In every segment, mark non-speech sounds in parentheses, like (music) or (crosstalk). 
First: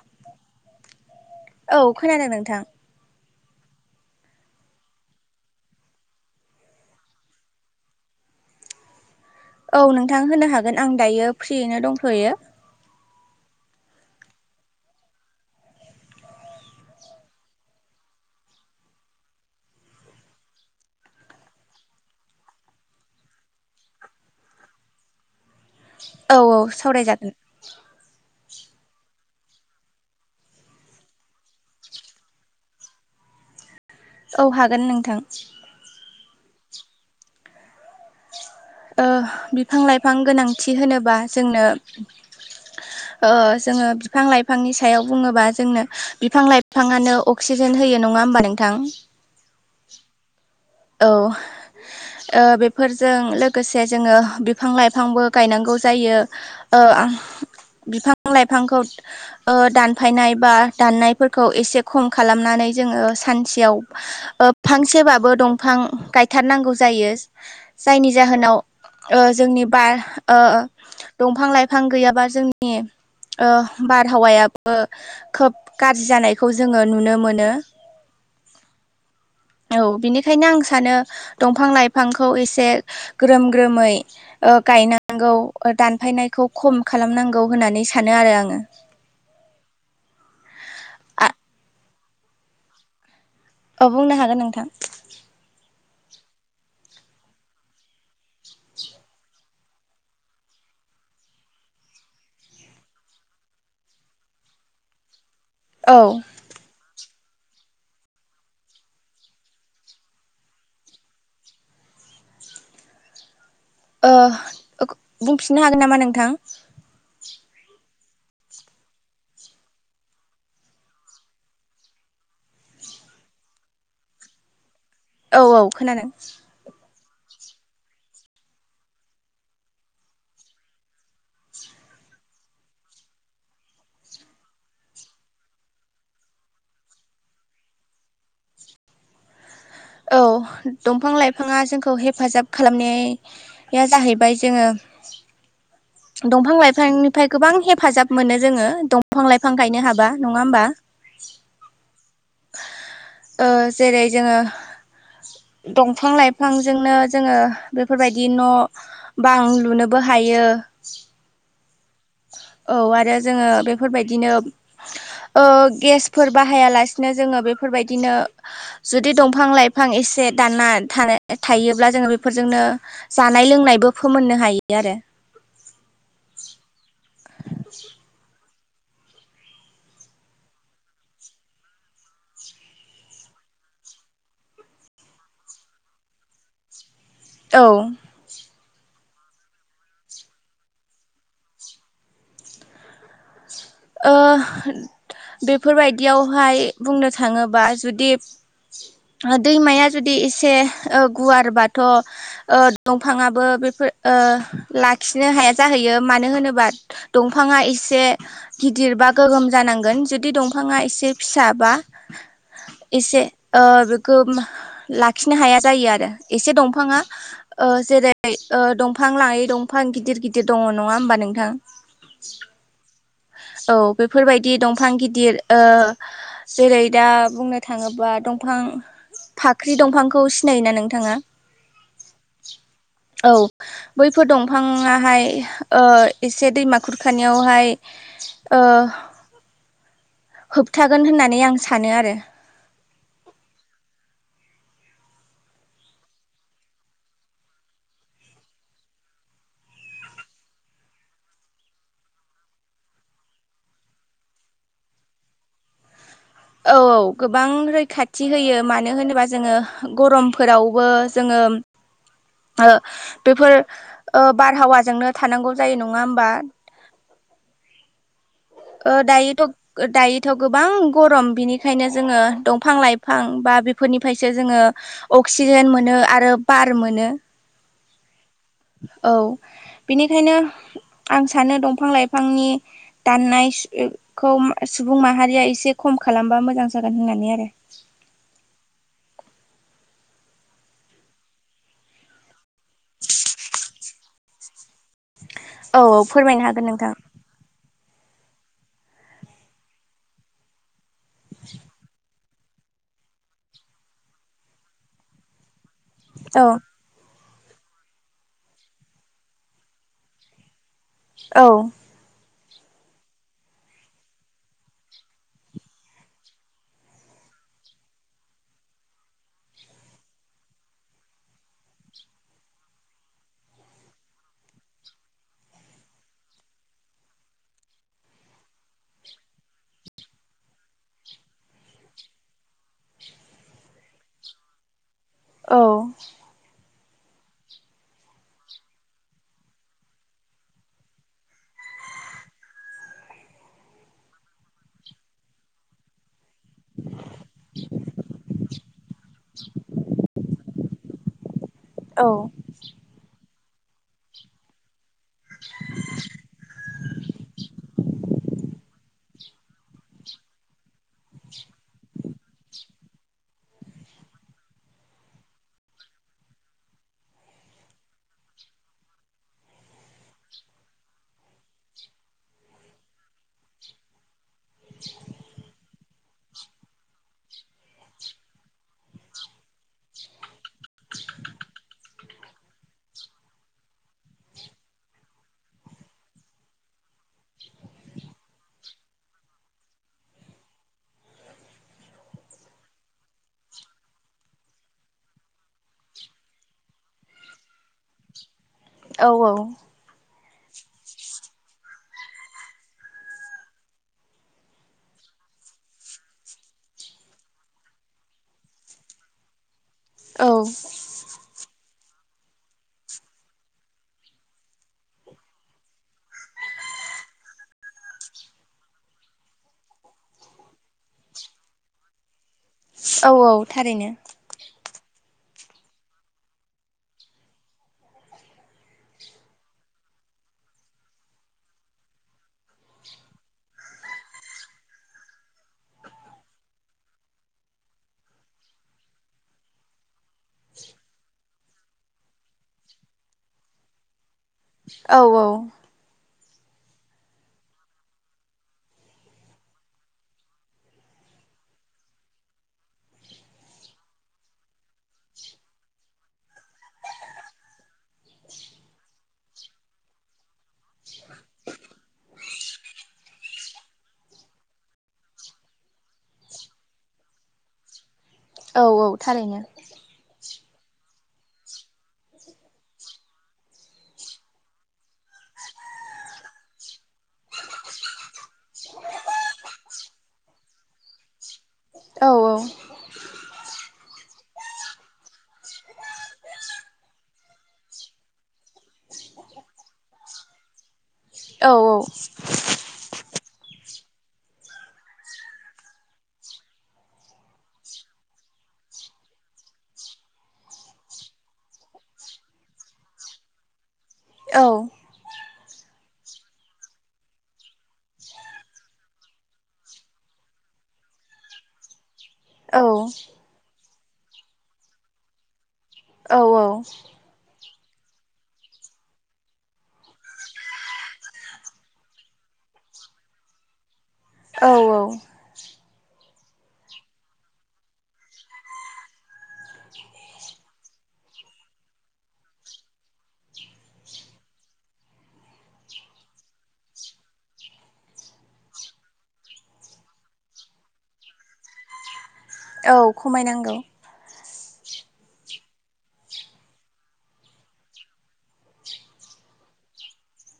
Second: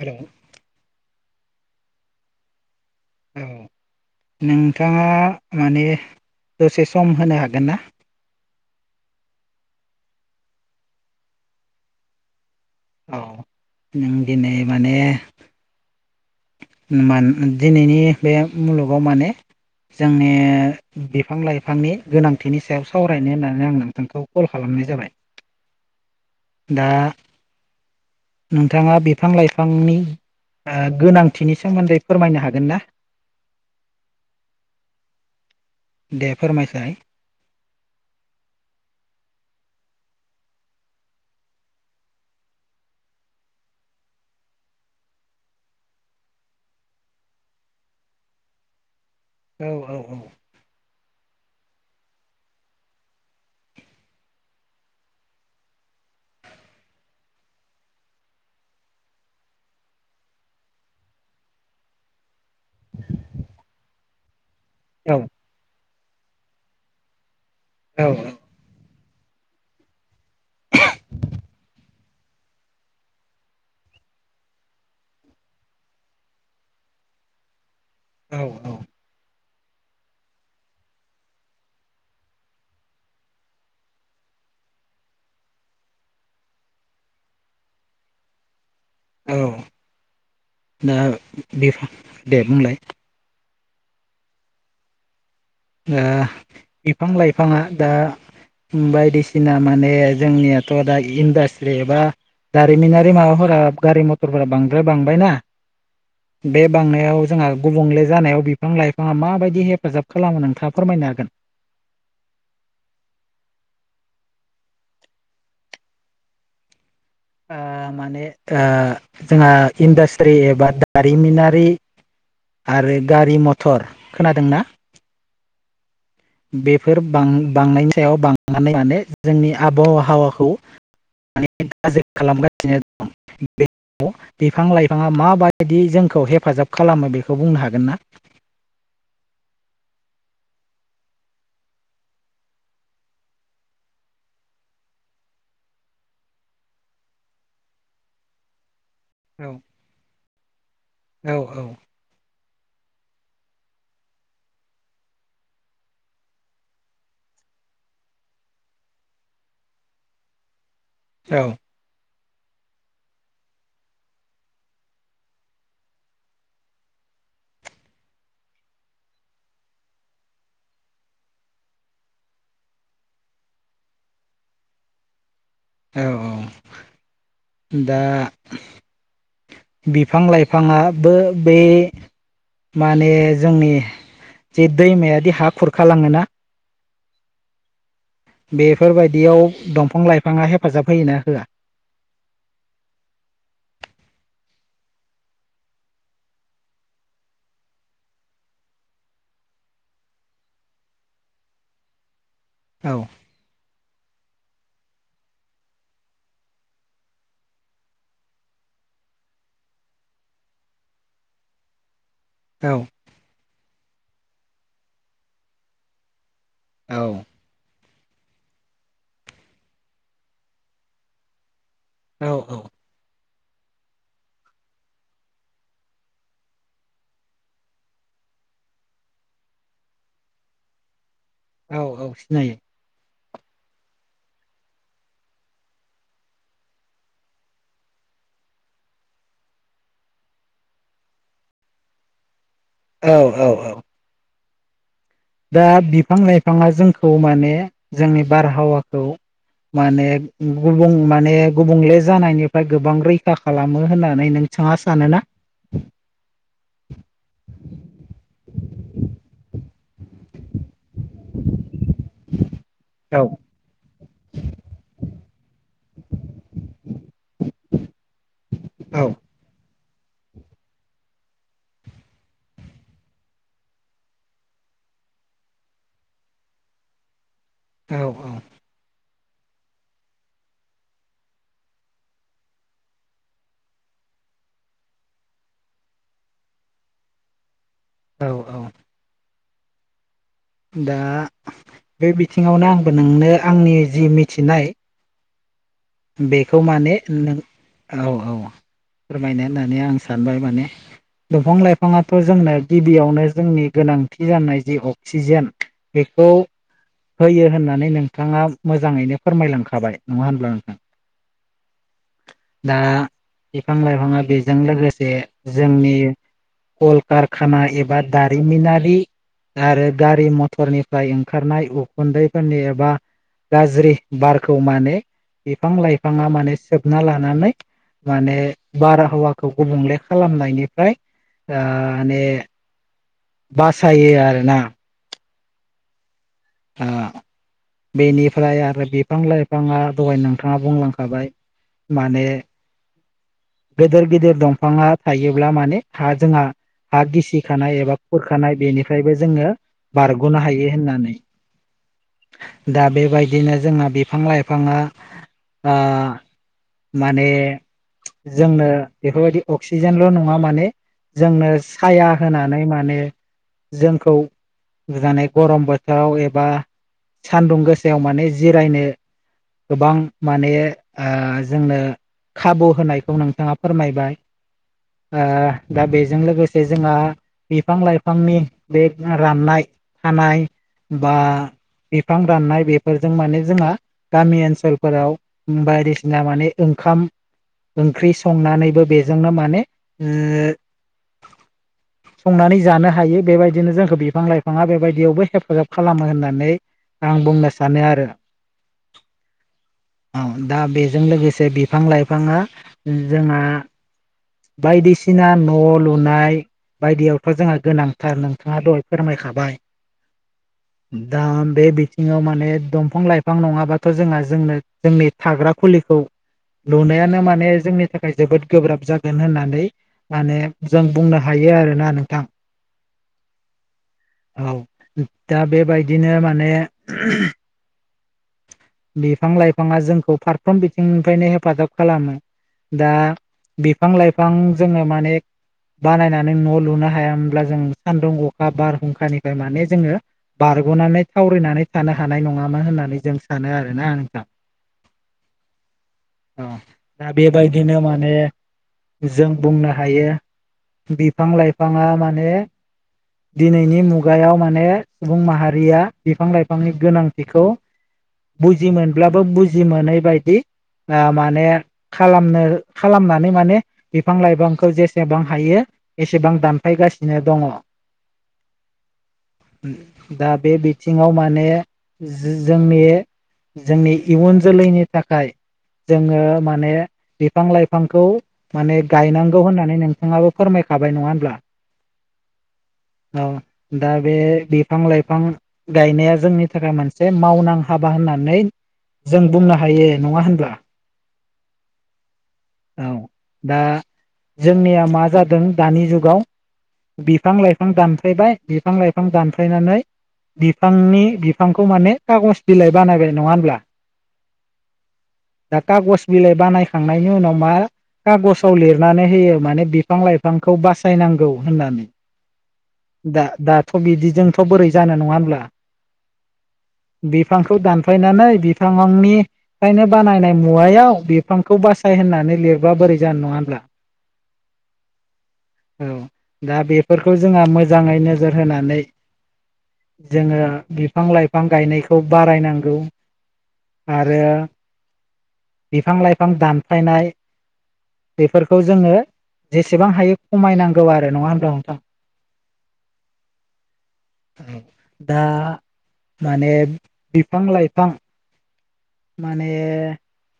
हेल'। औ खोनादों नोंथां। औ नोंथाङा माने दसे सम होनो हागोन ना (inaudible) औ नोंथां होनो हागोन आं दायो फ्रियैनो दंथ'यो। ओ दिनै माने। मन दिनैनि बे मुलुगाव माने जोंनि बिफां लाइफांनि गोनांथिनि सायाव सावरायनो होननानै आं नोंथांखौ कल खालामो नाय जाबाय औ औ दा सावरायजागोन नोंथाङा बेभो बिफां लाइफांनि गोनांथिनि सोमोन्दै फोरमायनो हागोन ना औ हागोन नोंथां दे फोरमायसाय बिफां लाइफां गोनांथि होनोबा जोंनो जोङो बिफां लाइफांनि सायाव बुङोबा जोंनो बिफां लाइफाङानोनो अक्सिजेन होयो नङा होनबा नोंथां औ औ औ औ बेफोरजों लोगोसे जोङो बिफां लाइफांबो गायनांगौ जायो आ बिफां लाइफांखौ दानफायनाय बा दाननायफोरखौ एसे खम खालामनानै जोङो सानसेआव औ फांसेबाबो दंफां गायथारनांगौ जायो औ जायनि जाहोनाव जोंनि बार दंफां लाइफां गैयाबा जोंनि बारहावायाबो खोब गाज्रि जानायखौ जोङो नुनो मोनो औ औ औ बिनि बेखायनो आं सानो दंफां लाइफांखौ एसे ग्रोम ग्रोमै गायनांगौ दानफायनायखौ खम खालामनांगौ होननानै सानो आरो आङो औ दा आ बेफ दे बुंलाय अ बुंनो हागोन नोंथां द बिफां लाइफाङा दा बायदिसिना माने जोंनियाथ' दा इन्डास्ट्रिबा जारिमिनारि माबाफोरा गारि मथरफोरा बांद्राय बांबाय ना औ बे बांनायाव जोंहा गुबुंले जानायाव बिफां लाइफाङा माबायदि हेफाजाब खालामो नोंथाङा फोरमायनो हागोन ओ बुंफिननो हागोन नामा नोंथां माने जोंहा इन्डास्ट्रि एबा दारिमिनारि आरो गारि मथर खोनादोंना औ औ खोनादों बेफोर बांनायनि सायाव बांनानै माने जोंनि आबहावाखौ मान गाज्रि खालामगासिनो दं बे बिफां लाइफाङा माबायदि जोंखौ हेफाजाब खालामो बेखौ बुंनो हागोन ना (inaudible) औ दंफां लाइफाङा जोंखौ हेफाजाब खालामनाया जाहैबाय जोङो (inaudible) दंफां लाइफांनिफ्राय गोबां हेफाजाब मोनो जोङो दं दंफां औ लाइफां गायनो हाबा नङा होमबा औ औ ओ जेरै जोङो दंफां लाइफांजोंनो जोङो बेफोरबायदि न' बां लुनोबो हायो हायो ओं औ आरो जोङो बेफोरबायदिनो गेसफोर बाहायालासिनो जोङो बे बेफोरबायदिनो जुदि दंफां लाइफां एसे दाननाानो थायोब्ला जोङो बेफोरजोंनो जानाय लोंनायबो फोमोननो हायो आरो औ औ दा बिफां लाइफाङाबो बे माने जोंनि जि दैमायादि हा खुरखालाङोना औ। बेफोरबायदि याव दंफां लाइफाङा हेफाजाब होयोना होआ बेफोरबायदियावहाय बुंनो थाङोबा जुदि दैमाया जुदि एसे गुवार बाथ' औ दंफाङाबो बेफोर लाखिनो हाया जाहैयो मानो होनोबा दंफाङा एसे गिदिर बा गोगोम जानांगोन जुदि दंफाङा एसे फिसााबा औ एसे बेखौ लाखिनो हाया जायो आरो एसे दंफाङा औ जेरै दंफां लाङै दंफां गिदिर गिदिर दङ नङा होमबा नोंथां औ औ। औ बेफोरबायदि दंफां गिदिर जेरै दा बुंनो थाङोबा दंफां फाख्रि दंफांखौ सिनायोना नोंथाङा औ औ सिनायो औ बैफोर दंफाङाहाय एसे दैमा खुरखानायावहाय होबथागोन होननानै आं सानो आरो औ औ औ दा बिफां लाइफाङा जोंखौ माने जोंनि बारहावाखौ माने गुबुं माने गुबुंले जानायनिफ्राय गोबां रैखा खालामो होननानै नों थाङासो सानोना औ औ गोबां रैखाथि होयो मानो होनोबा जोङो गरमफोरावबो जोङो औ बेफोर बारहावाजोंनो थानांगौ जायो नङा होमबा अ औ दायोथ' दायथ' गोबां गरम बिनिखायनो जोङो दंफां लाइफां बा बेफोरनिफ्रायसो जोङो अक्सिजेन मोनो आरो बार मोनो। औ औ बेनिखायनो आं सानो दंफां लाइफांनि दाननायखौ सुबुं माहारिया एसे खम खालामबा मोजां जागोन होननानै आरो औ औ। दा बे बिथिङावनो आंबो नोंनो आंनि जि मिथिनाय औ औ फोरमायनो बेखौ हागोन माने नोंथां नों औ औ फोरमायनो होननानै आं सानबाय माने दंफां लाइफाङा थ' जोंनो गिबियावनो जोंनि गोनांथि जानाय जि अक्सिजेन बेखौ औ होयो होननानै नोंथाङा मोजाङैनो फोरमायलांखाबाय नङा होनब्ला नोंथां औ। दा बिफां लाइफाङा बेजों लोगोसे जोंनि कलकारखाना एबा दारिमिनारि आरो गारि मथ'रनिफ्राय ओंखारनाय उखुन्दैफोरनि एबा गाज्रि बारखौ माने बिफां लाइफाङा माने सोबना लानानै माने बारहावाखौ गुबुंले खालामनायनिफ्राय माने बासायो आरोना औ। (inaudible) बेनिफ्राय आरो बिफां लाइफाङा दहायनो नोंथाङा बुंलांखाबाय माने गेदिर गिदिर दंफाङा थायोब्ला माने हा जोंहा हा-गिसिखानाय एबा खुरखानाय बेनिफ्रायबो जोङो बारग'नो हायो। होननानै दा बेबायदिनो जोंना बिफां लाइफाङा। ओ-माने नो बेफोरबायदि अक्सिजेनल' नङा माने जोंनो साया होनानै माने जोंखौ गोजाने गरम बोथोराव एबा सान्दुं गोसायाव माने जिरायनो गोबां माने ओ-जोंनो खाबु होनाय -खौ नोंथाङा फोरमायबाय। ओ-दा बेजों लोगोसे जोंहा बिफां लाइफांनि बे राननाय। थानाय बा बिफां दाननाय बेफोरजों माने जोंहा गामि ओनसोलफोराव बायदिसिना माने ओंखाम ओंख्रि संनानैबो बेजोंनो माने संनानै जानो हायो बेबायदिनो जोंखौ बिफां लाइफाङा बेबायदियावबो हेफाजाब खालामो होननानै। आं बुंनो सानो आरो। औ औ औ दा बेजों लोगोसे बिफां लाइफाङा जोंहा बायदिसिना न' लुनाय, बायदियावथ' जोंहा गोनांथार नोंथाङा दहाय फोरमायखाबाय औ दा। बे बिथिङाव माने दंफां लाइफां नङाबाथ' जोंहा जोंनो जोंनि थाग्रा खुलिखौ। लुनायानो माने जोंनि थाखाय जोबोद गोब्राब जागोन होननानै माने जों बुंनो हायो आरोना नोंथां। औ औ थारैनो। औ दा बेबायदिनो माने बिफां लाइफाङा जोंखौ फारफ्रोम बिथिंनिफ्रायनो हेफाजाब खालामो। दा बिफां लाइफां जोङो माने, बानायनानै न' लुनो हाया हब्ला जों सान्दुं अखा बारहुंखानिफ्राय माने जोङो बार बारग'नानै थावरिनानै थानो हानाय नङामोन होननानै जों सानो आरोना नोंथां। औ औ अ दा बे बायदिनो माने जों बुंनो हायो बिफां लाइफाङा माने दिनैनि मुगायाव माने सुबुं माहारिया बिफां लाइफांनि गोनांथिखौ। बुजि मोनब्लाबो बुजि मोनै बायदि। ओ-माने खालामनो खालामनानै माने बिफां लाइफांखौ जेसेबां हायो। एसेबां दानफायगासिनो दङ। औ औ थारैनो। दा बे बिथिङाव माने जो-जोंनि, जोंनि इयुन जोलैनि थाखाय। जोङो माने बिफां लाइफांखौ माने गायनांगौ होननानै नोंथाङाबो फोरमाय खाबाय नङा होनब्ला? औ औ औ दा बे बिफां लाइफां गायनाया जोंनि थाखाय मोनसे मावनां हाबा होननानै जों बुंनो हायो नङा होनब्ला? औ औ औ दा जोंनिया मा जादों दानि जुगाव। बिफां लाइफां दानफायबाय बिफां लाइफां दानफायनानै बिफांनि बिफांखौ माने खागज बिलाइ बानायबाय नङा होमब्ला? (unintelligible) दा खागज बिलाइ बानायखांनायनि उनाव मा खागजाव लिरनानै होयो माने बिफां लाइफांखौ बासायनांगौ होननानै। औ दा दाथ' बिदिजोंथ' बोरै जानो नङा होमब्ला? औ बिफांखौ दानफायनानै बिफांनिफ्रायनो बानायनाय मुवायाव बिफांखौ बासाय होननानै लिरबा बोरै जानोनङा होनब्ला? औ औ दा बेफोरखौ जोंहा मोजाङै नोजोर होनानै जोङो बिफां लाइफां गायनायखौ खौ बारायनांगौ आरो बिफां लाइफां दानफायनाय बेफोरखौ जोंङो जेसेबां हायो खमायनांगौ आरो नङा होनब्ला नोंथां? औ खमायनांगौ। दा माने बिफां लाइफां माने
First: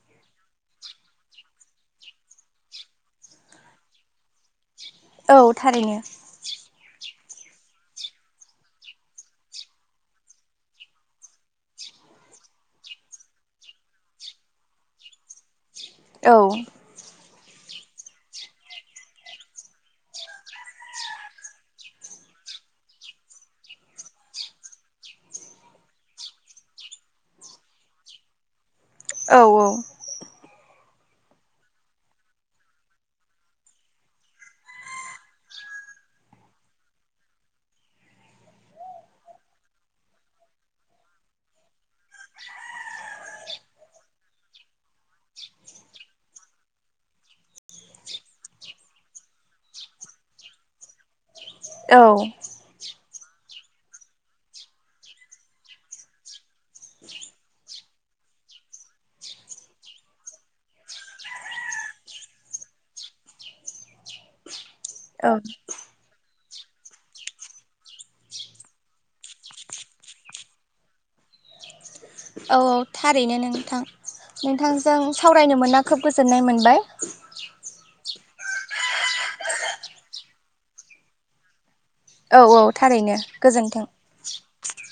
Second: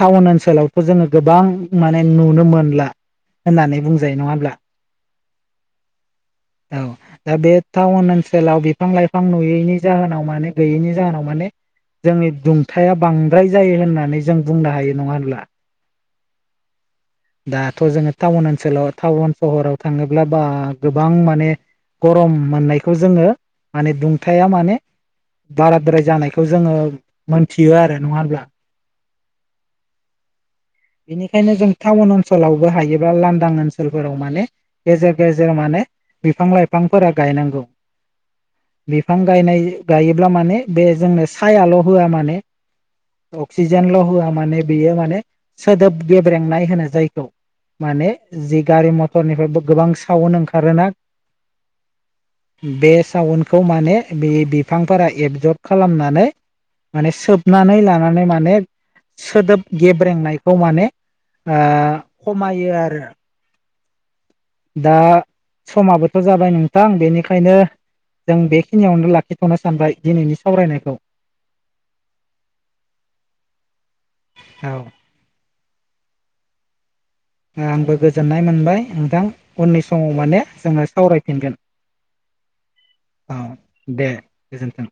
टाउन ओनसोलावथ' जोङो गोबां माने नुनो मोनला होननानै बुंजायो नङा होमब्ला? औ थारैनो औ दा बे टाउन ओनसोलाव बिफां लाइफां नुयैनि जाहोनाव माने गैयैनि जाहोनाव माने जोंनि दुंथाया बांद्राय जायो होननानै जों बुंनो हायो नङा होनब्ला? औ। दाथ' जोङो टाउन ओनसोलाव टाउन सहराव थाङोब्ला बा गोबां माने गरम मोननायखौ जोङो माने दुंथाया माने बाराद्राय जानायखौ जोङो मोनथियो आरो नङा होमब्ला? औ औ। बेनिखायनो जों टाउन ओनसोलावबो हायोबा लांदां ओनसोलफोराव माने गेजेर गेजेर माने बिफां लाइफांफोरा गायनांगौ बिफां गायनाय गायोब्ला माने बे जोंनो सायाल' होआ माने अक्सिजेनल' होआ माने बेयो माने सोदोब गेब्रेंनाय होनो जायखौ माने जि गारि मथरनिफ्राय गोबां सावन ओंखारोना बेस साउनखौ माने बे बिफांफोरा एबजर्ब खालामनानै माने सोबनानै लानानै माने सोदोब गेब्रेंनाय खौ माने ओ खमायो आरो दा औ समाबोथ' जाबाय नोंथां बेनिखायनो जों बेखिनियावनो लाखिथ'नो सानबाय दिनैनि सावरायनायखौ। औ थारैनो नोंथां औ नोंथांजों सावरायनो मोनना खोब गोजोननाय मोनबाय आंबो गोजोननाय मोनबाय नोंथां उननि समाव माने जोङो सावरायफिनगोन। औ औ थारैनो औ गोजोन्थों। दे गोजोन्थों